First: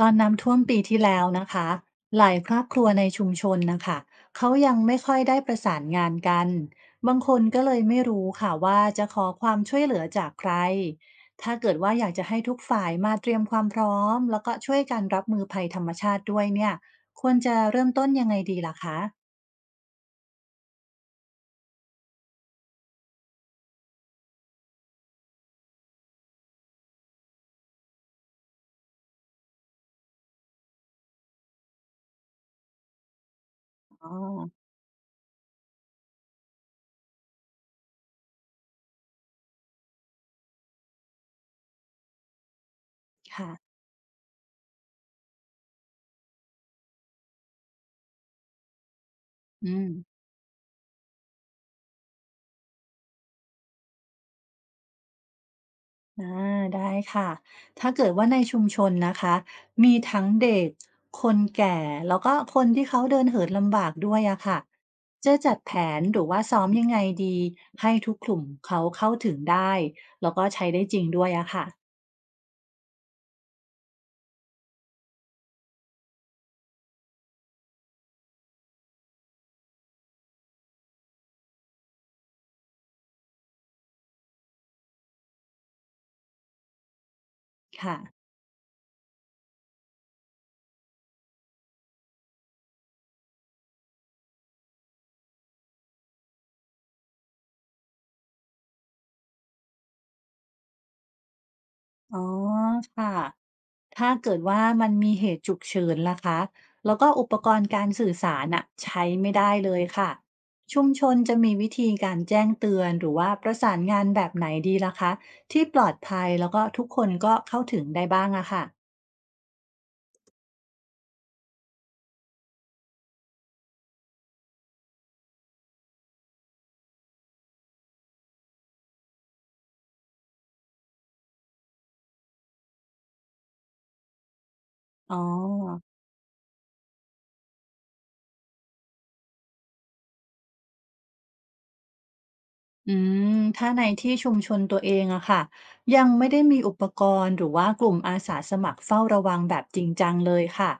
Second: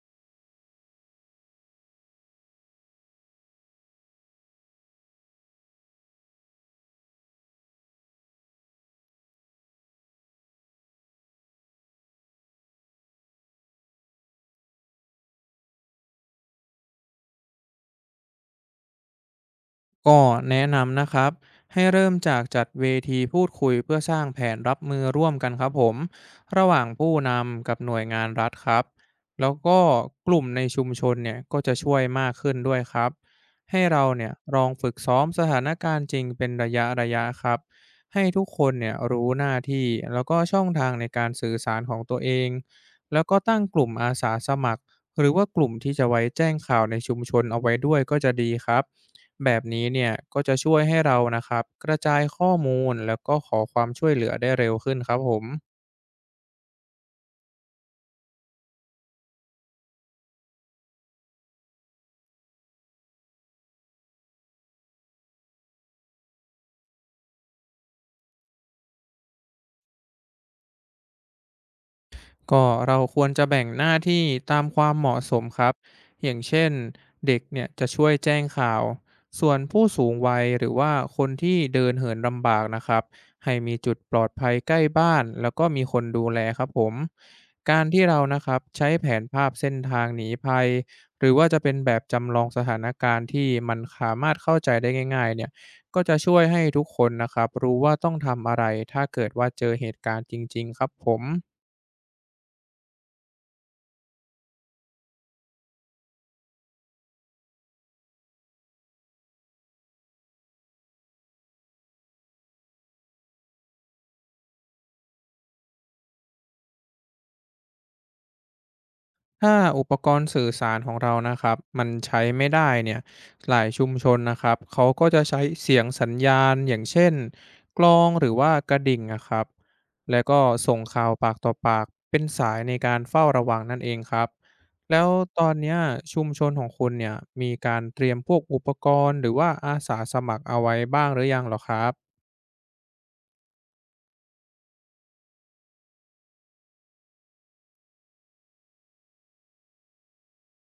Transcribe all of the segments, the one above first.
ตอนน้ำท่วมปีที่แล้วนะคะหลายครอบครัวในชุมชนนะคะเขายังไม่ค่อยได้ประสานงานกันบางคนก็เลยไม่รู้ค่ะว่าจะขอความช่วยเหลือจากใครถ้าเกิดว่าอยากจะให้ทุกฝ่ายมาเตรียมความพร้อมแล้วก็ช่วยกันรับมือภัยธรรมชาติด้วยเนี่ยควรจะเริ่มต้นยังไงดีล่ะคะก็แนะนำนะครับให้เริ่มจากจัดเวทีพูดคุยเพื่อสร้างแผนรับมือร่วมกันครับผมระหว่างผู้นำกับหน่วยงานรัฐครับแล้วก็กลุ่มในชุมชนเนี่ยก็จะช่วยมากขึ้นด้วยครับให้เราอ๋อเนี่ยลองฝึกซ้อมสถานการณ์จริงเป็นระยะครับให้ทุกคนเนี่ยรู้หน้าที่แล้วก็ช่องทางในการสื่อสารของตัวเองแล้วก็ค่ะตั้งกลุ่มอาสาสมัครหรือว่ากลุ่มที่จะไว้แจ้งข่าวในชุมชนเอาไว้ด้วยก็จะดีครับ แบบอืนี้ม เนี่ยก็จะช่วยให้เรานะครับกระจายข้อมูลแล้วก็ขอความช่วยเหลือได้เร็วขึ้นครับผม อ่าได้ค่ะถ้าเกิดว่าในชุมชนนะคะมีทั้งเด็กคนแก่แล้วก็คนที่เขาเดินเหินลำบากด้วยอะค่ะจะจัดแผนหรือว่าซ้อมยังไงดีให้ทุกกลุ่มเขาเข้าถึงได้แล้วก็ใช้ได้จริงด้วยอะค่ะก็เราควรจะแบ่งหน้าที่ตามความเหมาะสมครับอย่างเช่นเด็กเนี่ยจะช่วยแจ้งข่าวส่วนผู้สูงวัยหรือว่าคนที่เดินเหินลำบากนะครับให้มีจุดปลอดภัยใกล้บ้านแล้วก็มีคนดูแลครับผมการค่ะที่เรานะครับใช้แผนภาพเส้นทางหนีภัยหรือว่าจะเป็นแบบจำลองสถานการณ์ที่มันสามารถเข้าใจได้ง่ายๆเนี่ยก็จะช่วยให้ทุกคนนะครับรู้ว่าต้องทำอะไรถ้าเกิดว่าเจอเหตุการณ์จริงๆครับผม อ๋อค่ะ ถ้าเกิดว่ามันมีเหตุฉุกเฉินล่ะคะแล้วก็อุปกรณ์การสื่อสารอะใช้ไม่ได้เลยค่ะ ชุมชนจะมีวิธีการแจ้งเตือนหรือว่าประสานงานแบบไหนดีล่ะคะที่ปลอดภัยแล้วก็ทุกคนก็เข้าถึงได้บ้างอะค่ะถ้าอุปกรณ์สื่อสารของเรานะครับมันใช้ไม่ได้เนี่ยหลายชุมชนนะครับเขาก็จะใช้เสียงสัญญาณอย่างเช่นกลองหรือว่ากระดิ่งนะครับแล้วก็ส่งข่าวปากต่อปากเป็นสายในการเฝ้าระวังนั่นเองครับแล้วอ๋อ ตอนเนี้ยชุมชนของคุณเนี่ยมีการเตรียมพวกอุปกรณ์หรือว่าอาสาสมัครเอาไว้บ้างหรือยังเหรอครับ อืถ้าในที่ชุมชนตัวเองอะค่ะยังไม่ได้มีอุปกรณ์หรือว่ากลุ่มอาสาสมัครเฝ้าระวังแบบจริงจังเลยค่ะ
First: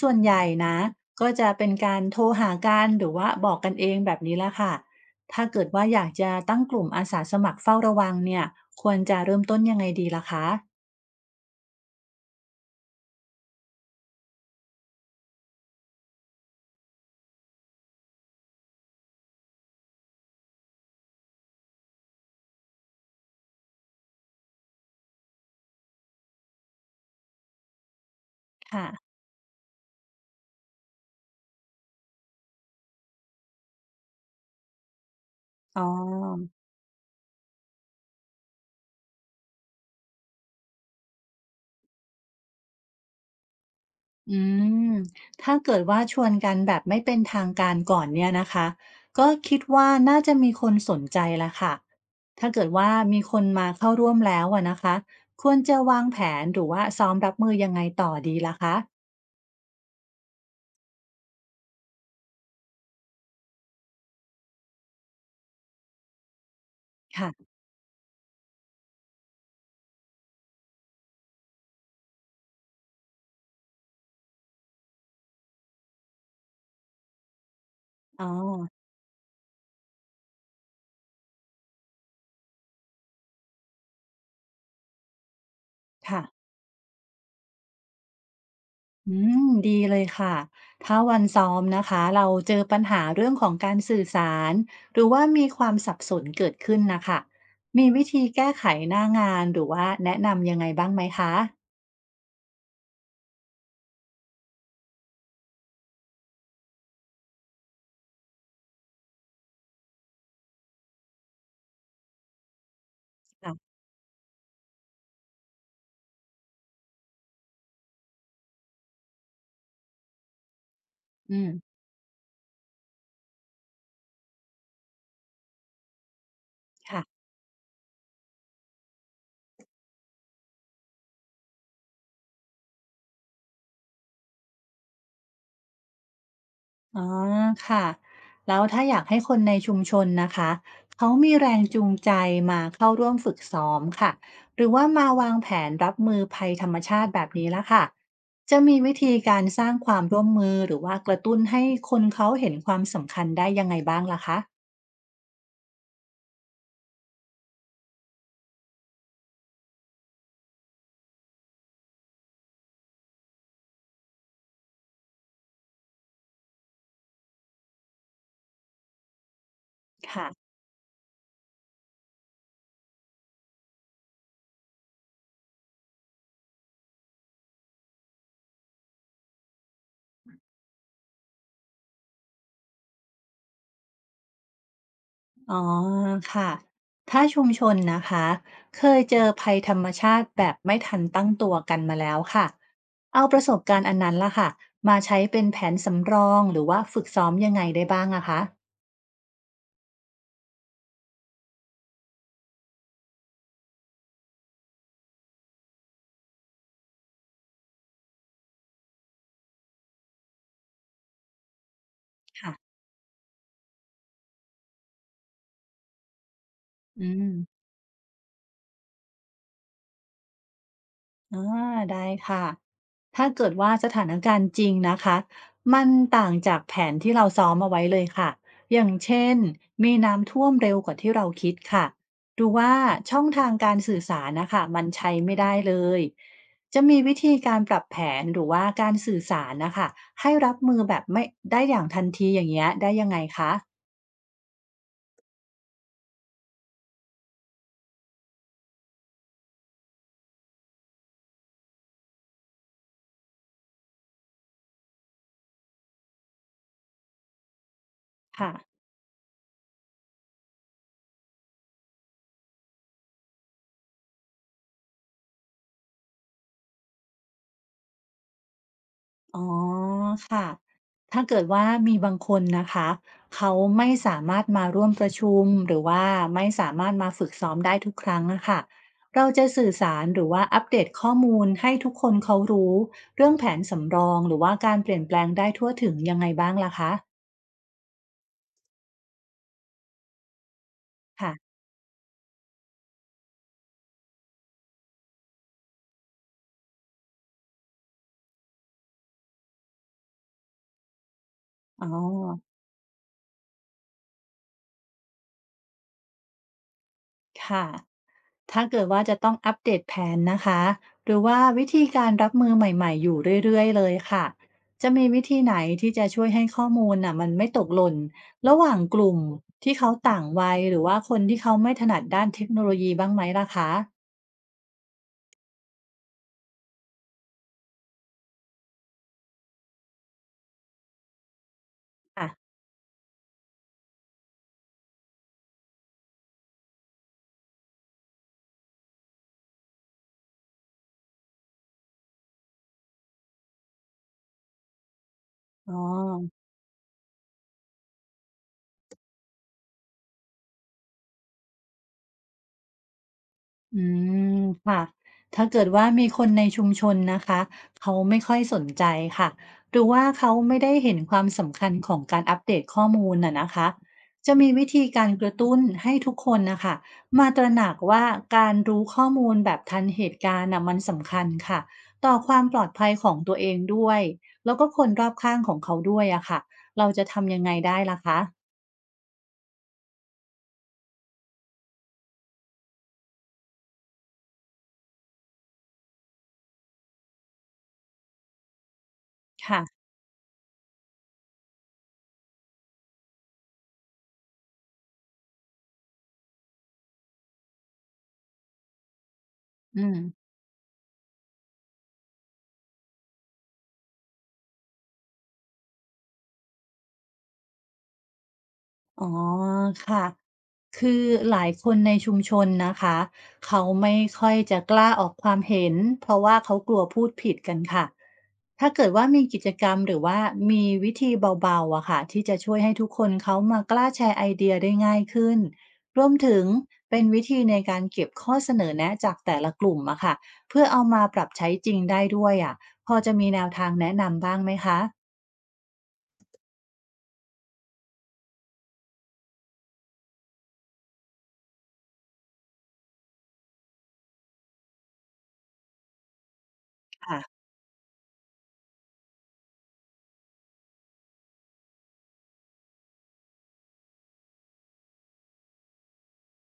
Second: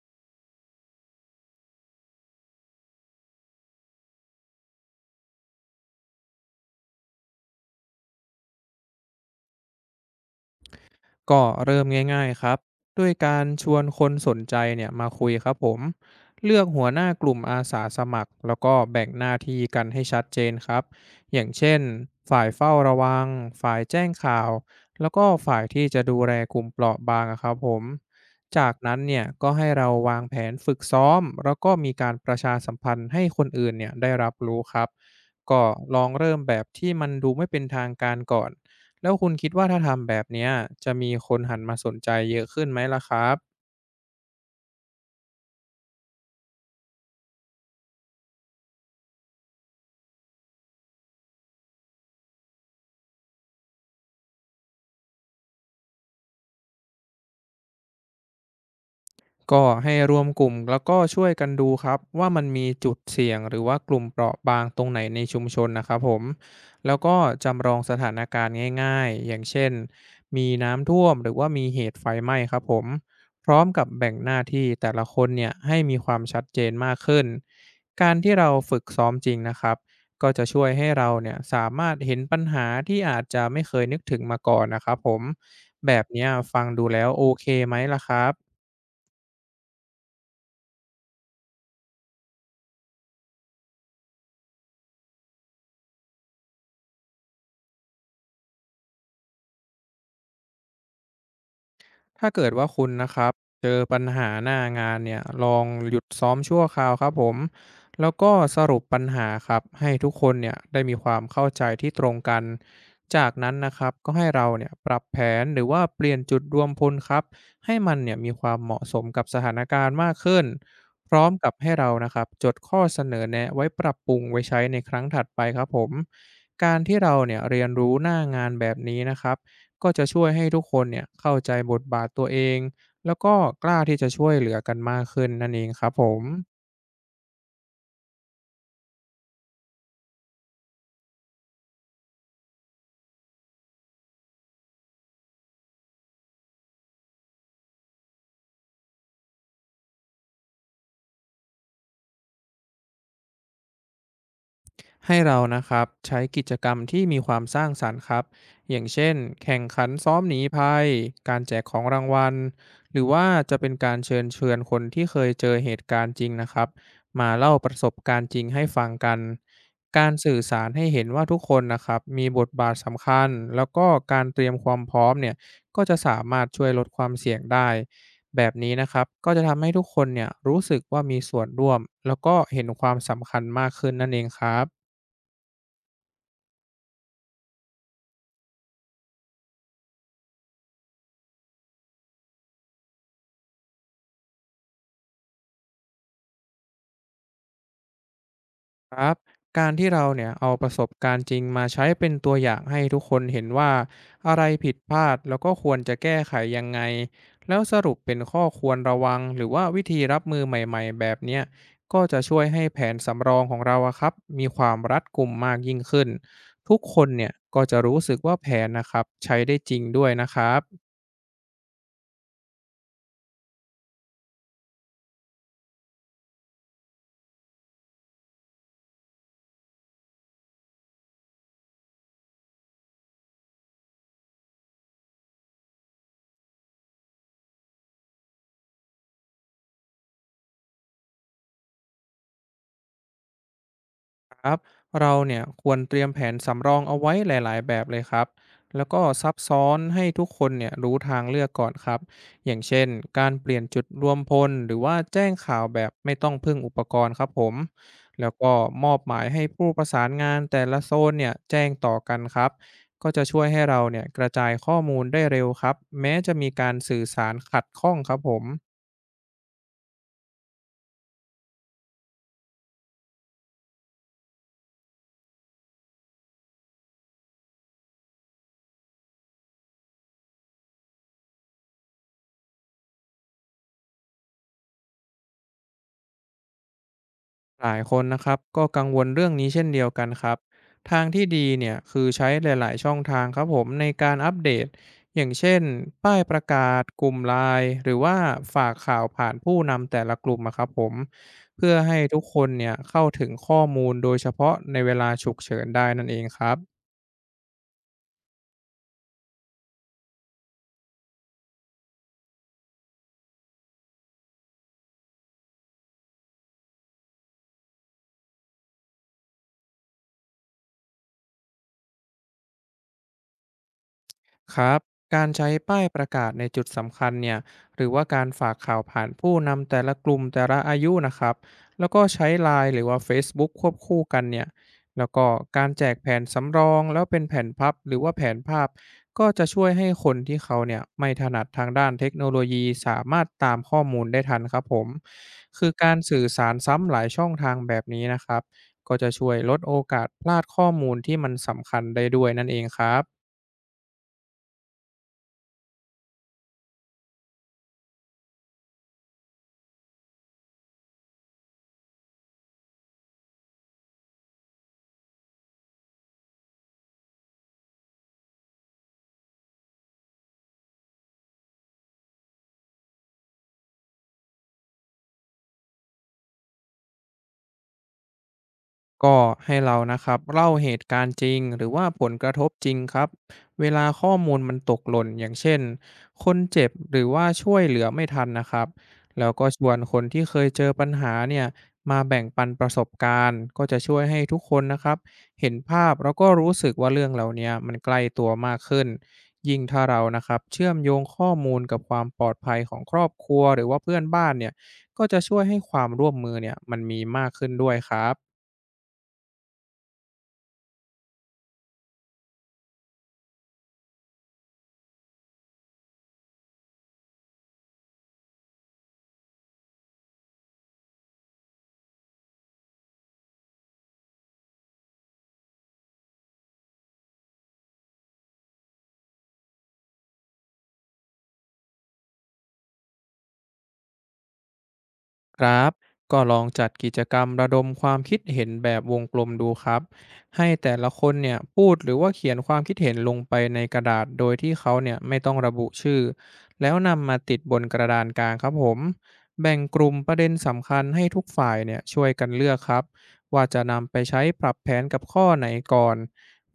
ส่วนใหญ่นะก็จะเป็นการโทรหากันหรือว่าบอกกันเองแบบนี้ละค่ะถ้าเกิดว่าอยากจะตั้งกลุ่มอาสาสมัครเฝ้าระวังเนี่ยควรจะเริ่มต้นยังไงดีล่ะคะก็เริ่มง่ายๆครับด้วยการชวนคนสนใจเนี่ยมาคุยครับผมเลือกหัวหน้ากลุ่มอาสาสมัครแล้วก็แบ่งหน้าที่กันให้ชัดเจนครับอย่างเช่นฝ่ายเฝ้าระวังฝ่ายแจ้งข่าวแล้วก็ฝ่ายที่จะดูแลกลุ่มเปราะบางอะครับผมจากค่ะนั้นเนี่ยก็ให้เราวางแผนฝึกซ้อมแล้วก็มีการประชาสัมพันธ์ให้คนอื่นเนี่ยได้รับรู้ครับก็อ๋อ ลองเริ่มแบบที่มันดูไม่เป็นทางการก่อน แล้วคุณคิดว่าถ้าทำแบบเนี้ยจะมีคนหันมาสนใจเยอะขึ้นไหมล่ะครับ อืมถ้าเกิดว่าชวนกันแบบไม่เป็นทางการก่อนเนี่ยนะคะ ก็คิดว่าน่าจะมีคนสนใจละค่ะถ้าเกิดว่ามีคนมาเข้าร่วมแล้วอะนะคะควรจะวางแผนหรือว่าซ้อมรับมือยังไงต่อดีล่ะคะก็ให้รวมกลุ่มแล้วก็ช่วยกันดูครับว่ามันมีจุดเสี่ยงหรือว่ากลุ่มเปราะบางตรงไหนในชุมชนนะครับผมแล้วก็ค่ะจำลองสถานการณ์ง่ายๆอย่างเช่นมีน้ำท่วมหรือว่ามีเหตุไฟไหม้ครับผมพร้อมกับแบ่งหน้าที่แต่ละคนเนี่ยให้มีความชัดเจนมากขึ้นการอ๋อที่เราฝึกซ้อมจริงนะครับก็จะช่วยให้เราเนี่ยสามารถเห็นปัญหาที่อาจจะไม่เคยนึกถึงมาก่อนนะครับผมแบบค่ะเนี้ยฟังดูแล้วโอเคไหมล่ะครับ อืมดีเลยค่ะถ้าวันซ้อมนะคะเราเจอปัญหาเรื่องของการสื่อสารหรือว่ามีความสับสนเกิดขึ้นนะคะมีวิธีแก้ไขหน้างานหรือว่าแนะนำยังไงบ้างไหมคะ ถ้าเกิดว่าคุณนะครับเจอปัญหาหน้างานเนี่ยลองหยุดซ้อมชั่วคราวครับผมแล้วก็สรุปปัญหาครับให้ทุกคนเนี่ยได้มีความเข้าใจที่ตรงกันจากนั้นนะครับก็ให้เราเนี่ยปรับแผนหรือว่าเปลี่ยนจุดรวมพลครับให้มันเนี่ยมีความเหมาะสมกับสถานการณ์มากขึ้นพร้อมอืมกับให้เรานะครับจดข้อเสนอแนะไว้ปรับปรุงไว้ใช้ในครั้งถัดไปครับผมการที่ค่ะเราเนี่ยเรียนรู้หน้างานแบบนี้นะครับ ก็จะช่วยให้ทุกคนเนี่ยเข้าใจบทบาทตัวเองแล้วก็กล้าที่จะช่วยเหลือกันมากขึ้นนั่นเองครับผม อ๋อค่ะแล้วถ้าอยากให้คนในชุมชนนะคะเขามีแรงจูงใจมาเข้าร่วมฝึกซ้อมค่ะหรือว่ามาวางแผนรับมือภัยธรรมชาติแบบนี้ละค่ะจะมีวิธีการสร้างความร่วมมือหรือว่ากระตุ้นให้คนเขาเห็นความสำคัญได้ยังไงบ้างล่ะคะให้เรานะครับใช้กิจกรรมที่มีความสร้างสรรค์ครับอย่างเช่นแข่งขันซ้อมหนีภัยการแจกของรางวัลหรือว่าจะเป็นการเชิญคนที่เคยเจอเหตุการณ์จริงนะครับมาเล่าประสบการณ์จริงให้ฟังกันการค่ะ สื่อสารให้เห็นว่าทุกคนนะครับมีบทบาทสำคัญแล้วก็การเตรียมความพร้อมเนี่ยก็จะสามารถช่วยลดความเสี่ยงได้แบบนี้นะครับก็จะทำให้ทุกคนเนี่ยรู้สึกว่ามีส่วนร่วมแล้วก็เห็นความสำคัญมากขึ้นนั่นเองครับ อ๋อค่ะถ้าชุมชนนะคะเคยเจอภัยธรรมชาติแบบไม่ทันตั้งตัวกันมาแล้วค่ะเอาประสบการณ์อันนั้นล่ะค่ะมาใช้เป็นแผนสำรองหรือว่าฝึกซ้อมยังไงได้บ้างอะคะครับการที่เราเนี่ยเอาประสบการณ์จริงมาใช้เป็นตัวอย่างให้ทุกคนเห็นว่าอะไรผิดพลาดแล้วก็ควรจะแก้ไขยังไงแล้วสรุปเป็นข้อควรระวังหรือว่าวิธีรับมือใหม่ๆแบบเนี้ยก็จะช่วยให้ค่ะแผนสำรองของเราอะครับมีความรัดกุมมากยิ่งขึ้นทุกคนอืมเนี่ยก็จะรู้สึกว่าแผนนะครับใช้ได้จริงด้วยนะครับ อ่าได้ค่ะ ถ้าเกิดว่าสถานการณ์จริงนะคะมันต่างจากแผนที่เราซ้อมเอาไว้เลยค่ะอย่างเช่นมีน้ำท่วมเร็วกว่าที่เราคิดค่ะดูว่าช่องทางการสื่อสารนะคะมันใช้ไม่ได้เลยจะมีวิธีการปรับแผนหรือว่าการสื่อสารนะคะให้รับมือแบบไม่ได้อย่างทันทีอย่างเงี้ยได้ยังไงคะครับเราเนี่ยควรเตรียมแผนสำรองเอาไว้หลายๆแบบเลยครับแล้วก็ซับซ้อนให้ทุกคนเนี่ยรู้ทางเลือกก่อนครับอย่างเช่นการเปลี่ยนจุดรวมพลหรือว่าแจ้งข่าวแบบไม่ต้องพึ่งอุปกรณ์ครับผมแล้วค่ะ ก็มอบหมายให้ผู้ประสานงานแต่ละโซนเนี่ยแจ้งต่อกันครับก็จะช่วยให้เราเนี่ยกระจายข้อมูลได้เร็วครับแม้จะมีการสื่อสารขัดข้องครับผม อ๋อค่ะ ถ้าเกิดว่ามีบางคนนะคะ เขาไม่สามารถมาร่วมประชุมหรือว่าไม่สามารถมาฝึกซ้อมได้ทุกครั้งอะค่ะ เราจะสื่อสารหรือว่าอัปเดตข้อมูลให้ทุกคนเขารู้เรื่องแผนสำรองหรือว่าการเปลี่ยนแปลงได้ทั่วถึงยังไงบ้างล่ะคะหลายคนนะครับก็กังวลเรื่องนี้เช่นเดียวกันครับทางที่ดีค่ะเนี่ยคือใช้หลายๆช่องทางครับผมในการอัปเดตอย่างเช่นป้ายประกาศกลุ่มไลน์หรือว่าฝากข่าวผ่านผู้นำแต่ละกลุ่มอะครับผมเพื่ออ๋อให้ทุกคนเนี่ยเข้าถึงข้อมูลโดยเฉพาะในเวลาฉุกเฉินได้นั่นเองครับ ค่ะ ถ้าเกิดว่าจะต้องอัปเดตแผนนะคะหรือว่าวิธีการรับมือใหม่ๆอยู่เรื่อยๆเลยค่ะจะมีวิธีไหนที่จะช่วยให้ข้อมูลน่ะมันไม่ตกหล่นระหว่างกลุ่มที่เขาต่างวัยหรือว่าคนที่เขาไม่ถนัดด้านเทคโนโลยีบ้างไหมล่ะคะครับการใช้ป้ายประกาศในจุดสำคัญเนี่ยหรือว่าการฝากข่าวผ่านผู้นำแต่ละกลุ่มแต่ละอายุนะครับแล้วก็อ่ะใช้ไลน์หรือว่า Facebook ควบคู่กันเนี่ยแล้วก็การแจกแผนสำรองแล้วเป็นแผ่นพับหรือว่าแผนภาพก็จะช่วยให้คนที่เขาเนี่ยไม่ถนัดทางด้านเทคโนโลยีสามารถตามข้อมูลได้ทันครับผมคืออ๋อ การสื่อสารซ้ำหลายช่องทางแบบนี้นะครับก็จะช่วยลดโอกาสพลาดข้อมูลที่มันสำคัญได้ด้วยนั่นเองครับ อืมค่ะถ้าเกิดว่ามีคนในชุมชนนะคะเขาไม่ค่อยสนใจค่ะหรือว่าเขาไม่ได้เห็นความสำคัญของการอัปเดตข้อมูลน่ะนะคะจะมีวิธีการกระตุ้นให้ทุกคนนะคะมาตระหนักว่าการรู้ข้อมูลแบบทันเหตุการณ์น่ะมันสำคัญค่ะต่อความปลอดภัยของตัวเองด้วยแล้วก็คนรอบข้างของเขาด้วยอะค่ะเราจะทำยังไงได้ล่ะคะก็ให้เรานะครับเล่าเหตุการณ์จริงหรือว่าผลกระทบจริงครับเวลาข้อมูลมันตกหล่นอย่างเช่นคนเจ็บหรือว่าช่วยเหลือไม่ทันนะครับแล้วก็ชค่ะวนคนที่เคยเจอปัญหาเนี่ยมาแบ่งปันประสบการณ์ก็จะช่วยให้ทุกคนนะครับเห็นภาพแล้วก็รู้สึกว่าเรื่องเหล่านี้มันใกล้ตัวมากขึ้นยิ่งอืถ้าม เรานะครับเชื่อมโยงข้อมูลกับความปลอดภัยของครอบครัวหรือว่าเพื่อนบ้านเนี่ยก็จะช่วยให้ความร่วมมือเนี่ยมันมีมากขึ้นด้วยครับ อ๋อค่ะคือหลายคนในชุมชนนะคะเขาไม่ค่อยจะกล้าออกความเห็นเพราะว่าเขากลัวพูดผิดกันค่ะถ้าเกิดว่ามีกิจกรรมหรือว่ามีวิธีเบาๆอะค่ะที่จะช่วยให้ทุกคนเขามากล้าแชร์ไอเดียได้ง่ายขึ้นรวมถึงเป็นวิธีในการเก็บข้อเสนอแนะจากแต่ละกลุ่มอะค่ะเพื่อเอามาปรับใช้จริงได้ด้วยอะพอจะมีแนวทางแนะนำบ้างไหมคะครับก็ลองจัดกิจกรรมระดมความคิดเห็นแบบวงกลมดูครับให้แต่ละคนเนี่ยพูดหรือว่าเขียนความคิดเห็นลงไปในกระดาษโดยที่เขาเนี่ยไม่ต้องระบุชื่อแล้วนำมาค่ะติดบนกระดานกลางครับผมแบ่งกลุ่มประเด็นสำคัญให้ทุกฝ่ายเนี่ยช่วยกันเลือกครับว่าจะนำไปใช้ปรับแผนกับข้อไหนก่อน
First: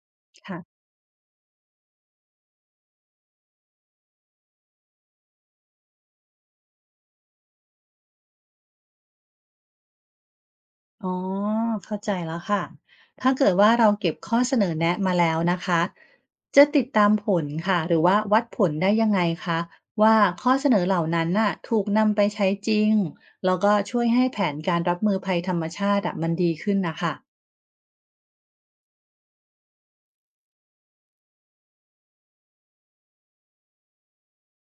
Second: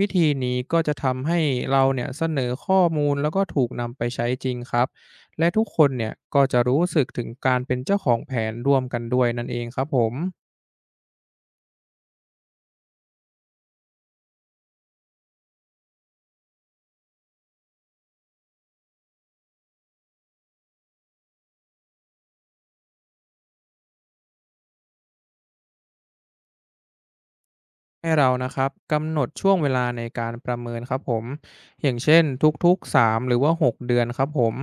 วิธีนี้ก็ค่ะ จะทำให้เราเนี่ยเสนอข้อมูลแล้วก็ถูกนำไปใช้จริงครับ และทุกคนเนี่ยก็จะรู้สึกถึงการเป็นเจ้าของแผนร่วมกันด้วยนั่นเองครับผม อ๋อเข้าใจแล้วค่ะถ้าเกิดว่าเราเก็บข้อเสนอแนะมาแล้วนะคะจะติดตามผลค่ะหรือว่าวัดผลได้ยังไงคะว่าข้อเสนอเหล่านั้นน่ะถูกนำไปใช้จริงแล้วก็ช่วยให้แผนการรับมือภัยธรรมชาติอะมันดีขึ้นนะคะให้เรานะครับกำหนดช่วงเวลาในการประเมินครับผมอย่างเช่นทุกๆ3 หรือว่า 6 เดือนครับผม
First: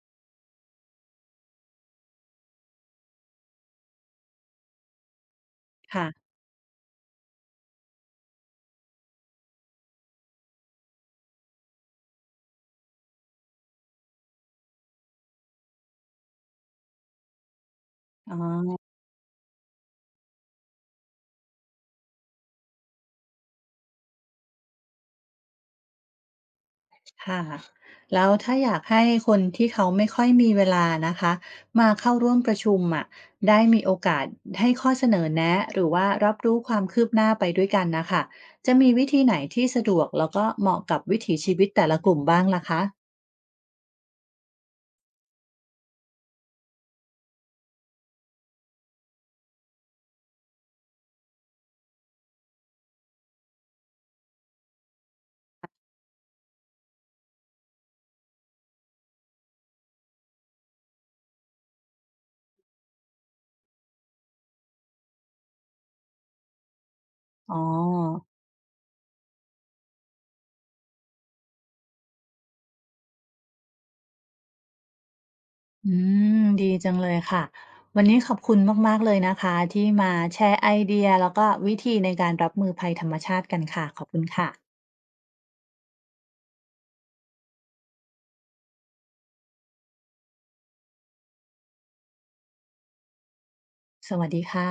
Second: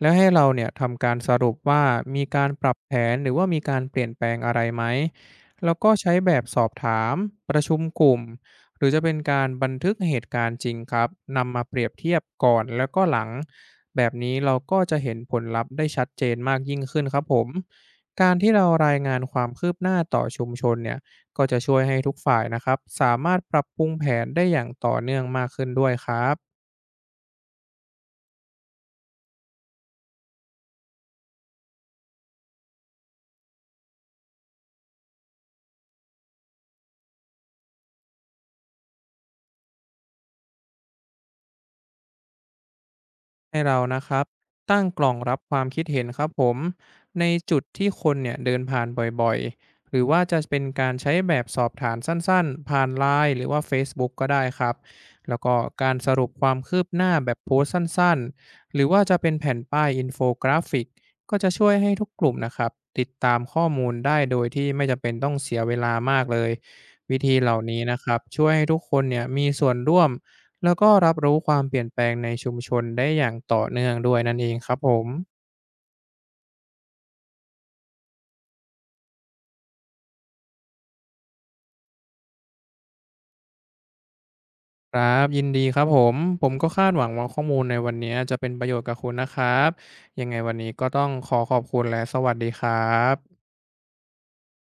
แล้วให้เราเนี่ยทำการสรุปว่ามีการปรับแผนหรือว่ามีการเปลี่ยนแปลงอะไรไหมแล้วก็ค่ะใช้แบบสอบถามประชุมกลุ่มหรือจะเป็นการบันทึกเหตุการณ์จริงครับนำมาเปรียบเทียบก่อนแล้วก็หลังแบบนี้เราก็จะเห็นผลลัพธ์ได้ชัดเจนมากยิ่งขึ้นครับผมกาอ๋รอ ที่เรารายงานความคืบหน้าต่อชุมชนเนี่ย ก็จะช่วยให้ทุกฝ่ายนะครับสามารถปรับปรุงแผนได้อย่างต่อเนื่องมากขึ้นด้วยครับ ค่ะแล้วถ้าอยากให้คนที่เขาไม่ค่อยมีเวลานะคะมาเข้าร่วมประชุมอะได้มีโอกาสให้ข้อเสนอแนะหรือว่ารับรู้ความคืบหน้าไปด้วยกันนะคะจะมีวิธีไหนที่สะดวกแล้วก็เหมาะกับวิถีชีวิตแต่ละกลุ่มบ้างล่ะคะให้เรานะครับตั้งกล่องรับความคิดเห็นครับผมในจุดที่คนเนี่ยเดินผ่านบ่อยๆหรือว่าจะเป็นการใช้แบบสอบถามสั้นๆผ่านไลน์หรือว่า Facebook กก็ได้ครับแล้วก็การสรุปความคืบหน้าแบบโพสต์สั้นๆหรือว่าจะเป็นแผ่นป้ายอินโฟกราฟิกก็จะช่วยให้ทุกกลุ่มนะครับติดตามข้อมูลได้โดยที่ไม่จำเป็นต้องเสียเวลามากเลยวิธีเหอ๋อล่านี้นะครับช่วยให้ทุกคนเนี่ยมีส่วนร่วม แล้วก็รับรู้ความเปลี่ยนแปลงในชุมชนได้อย่างต่อเนื่องด้วยนั่นเองครับผมอืมดีจังเลยค่ะวันนี้ขอบคุณมากๆเลยนะคะที่มาแชร์ไอเดียแล้วก็วิธีในการรับมือภัยธรรมชาติกันค่ะขอบคุณค่ะครับยินดีครับผมผมก็คาดหวังว่าข้อมูลในวันนี้จะเป็นประโยชน์กับคุณนะครับยังไงวันนี้ก็ต้องขอขอบคุณและสวัสดีครับสวัสดีค่ะ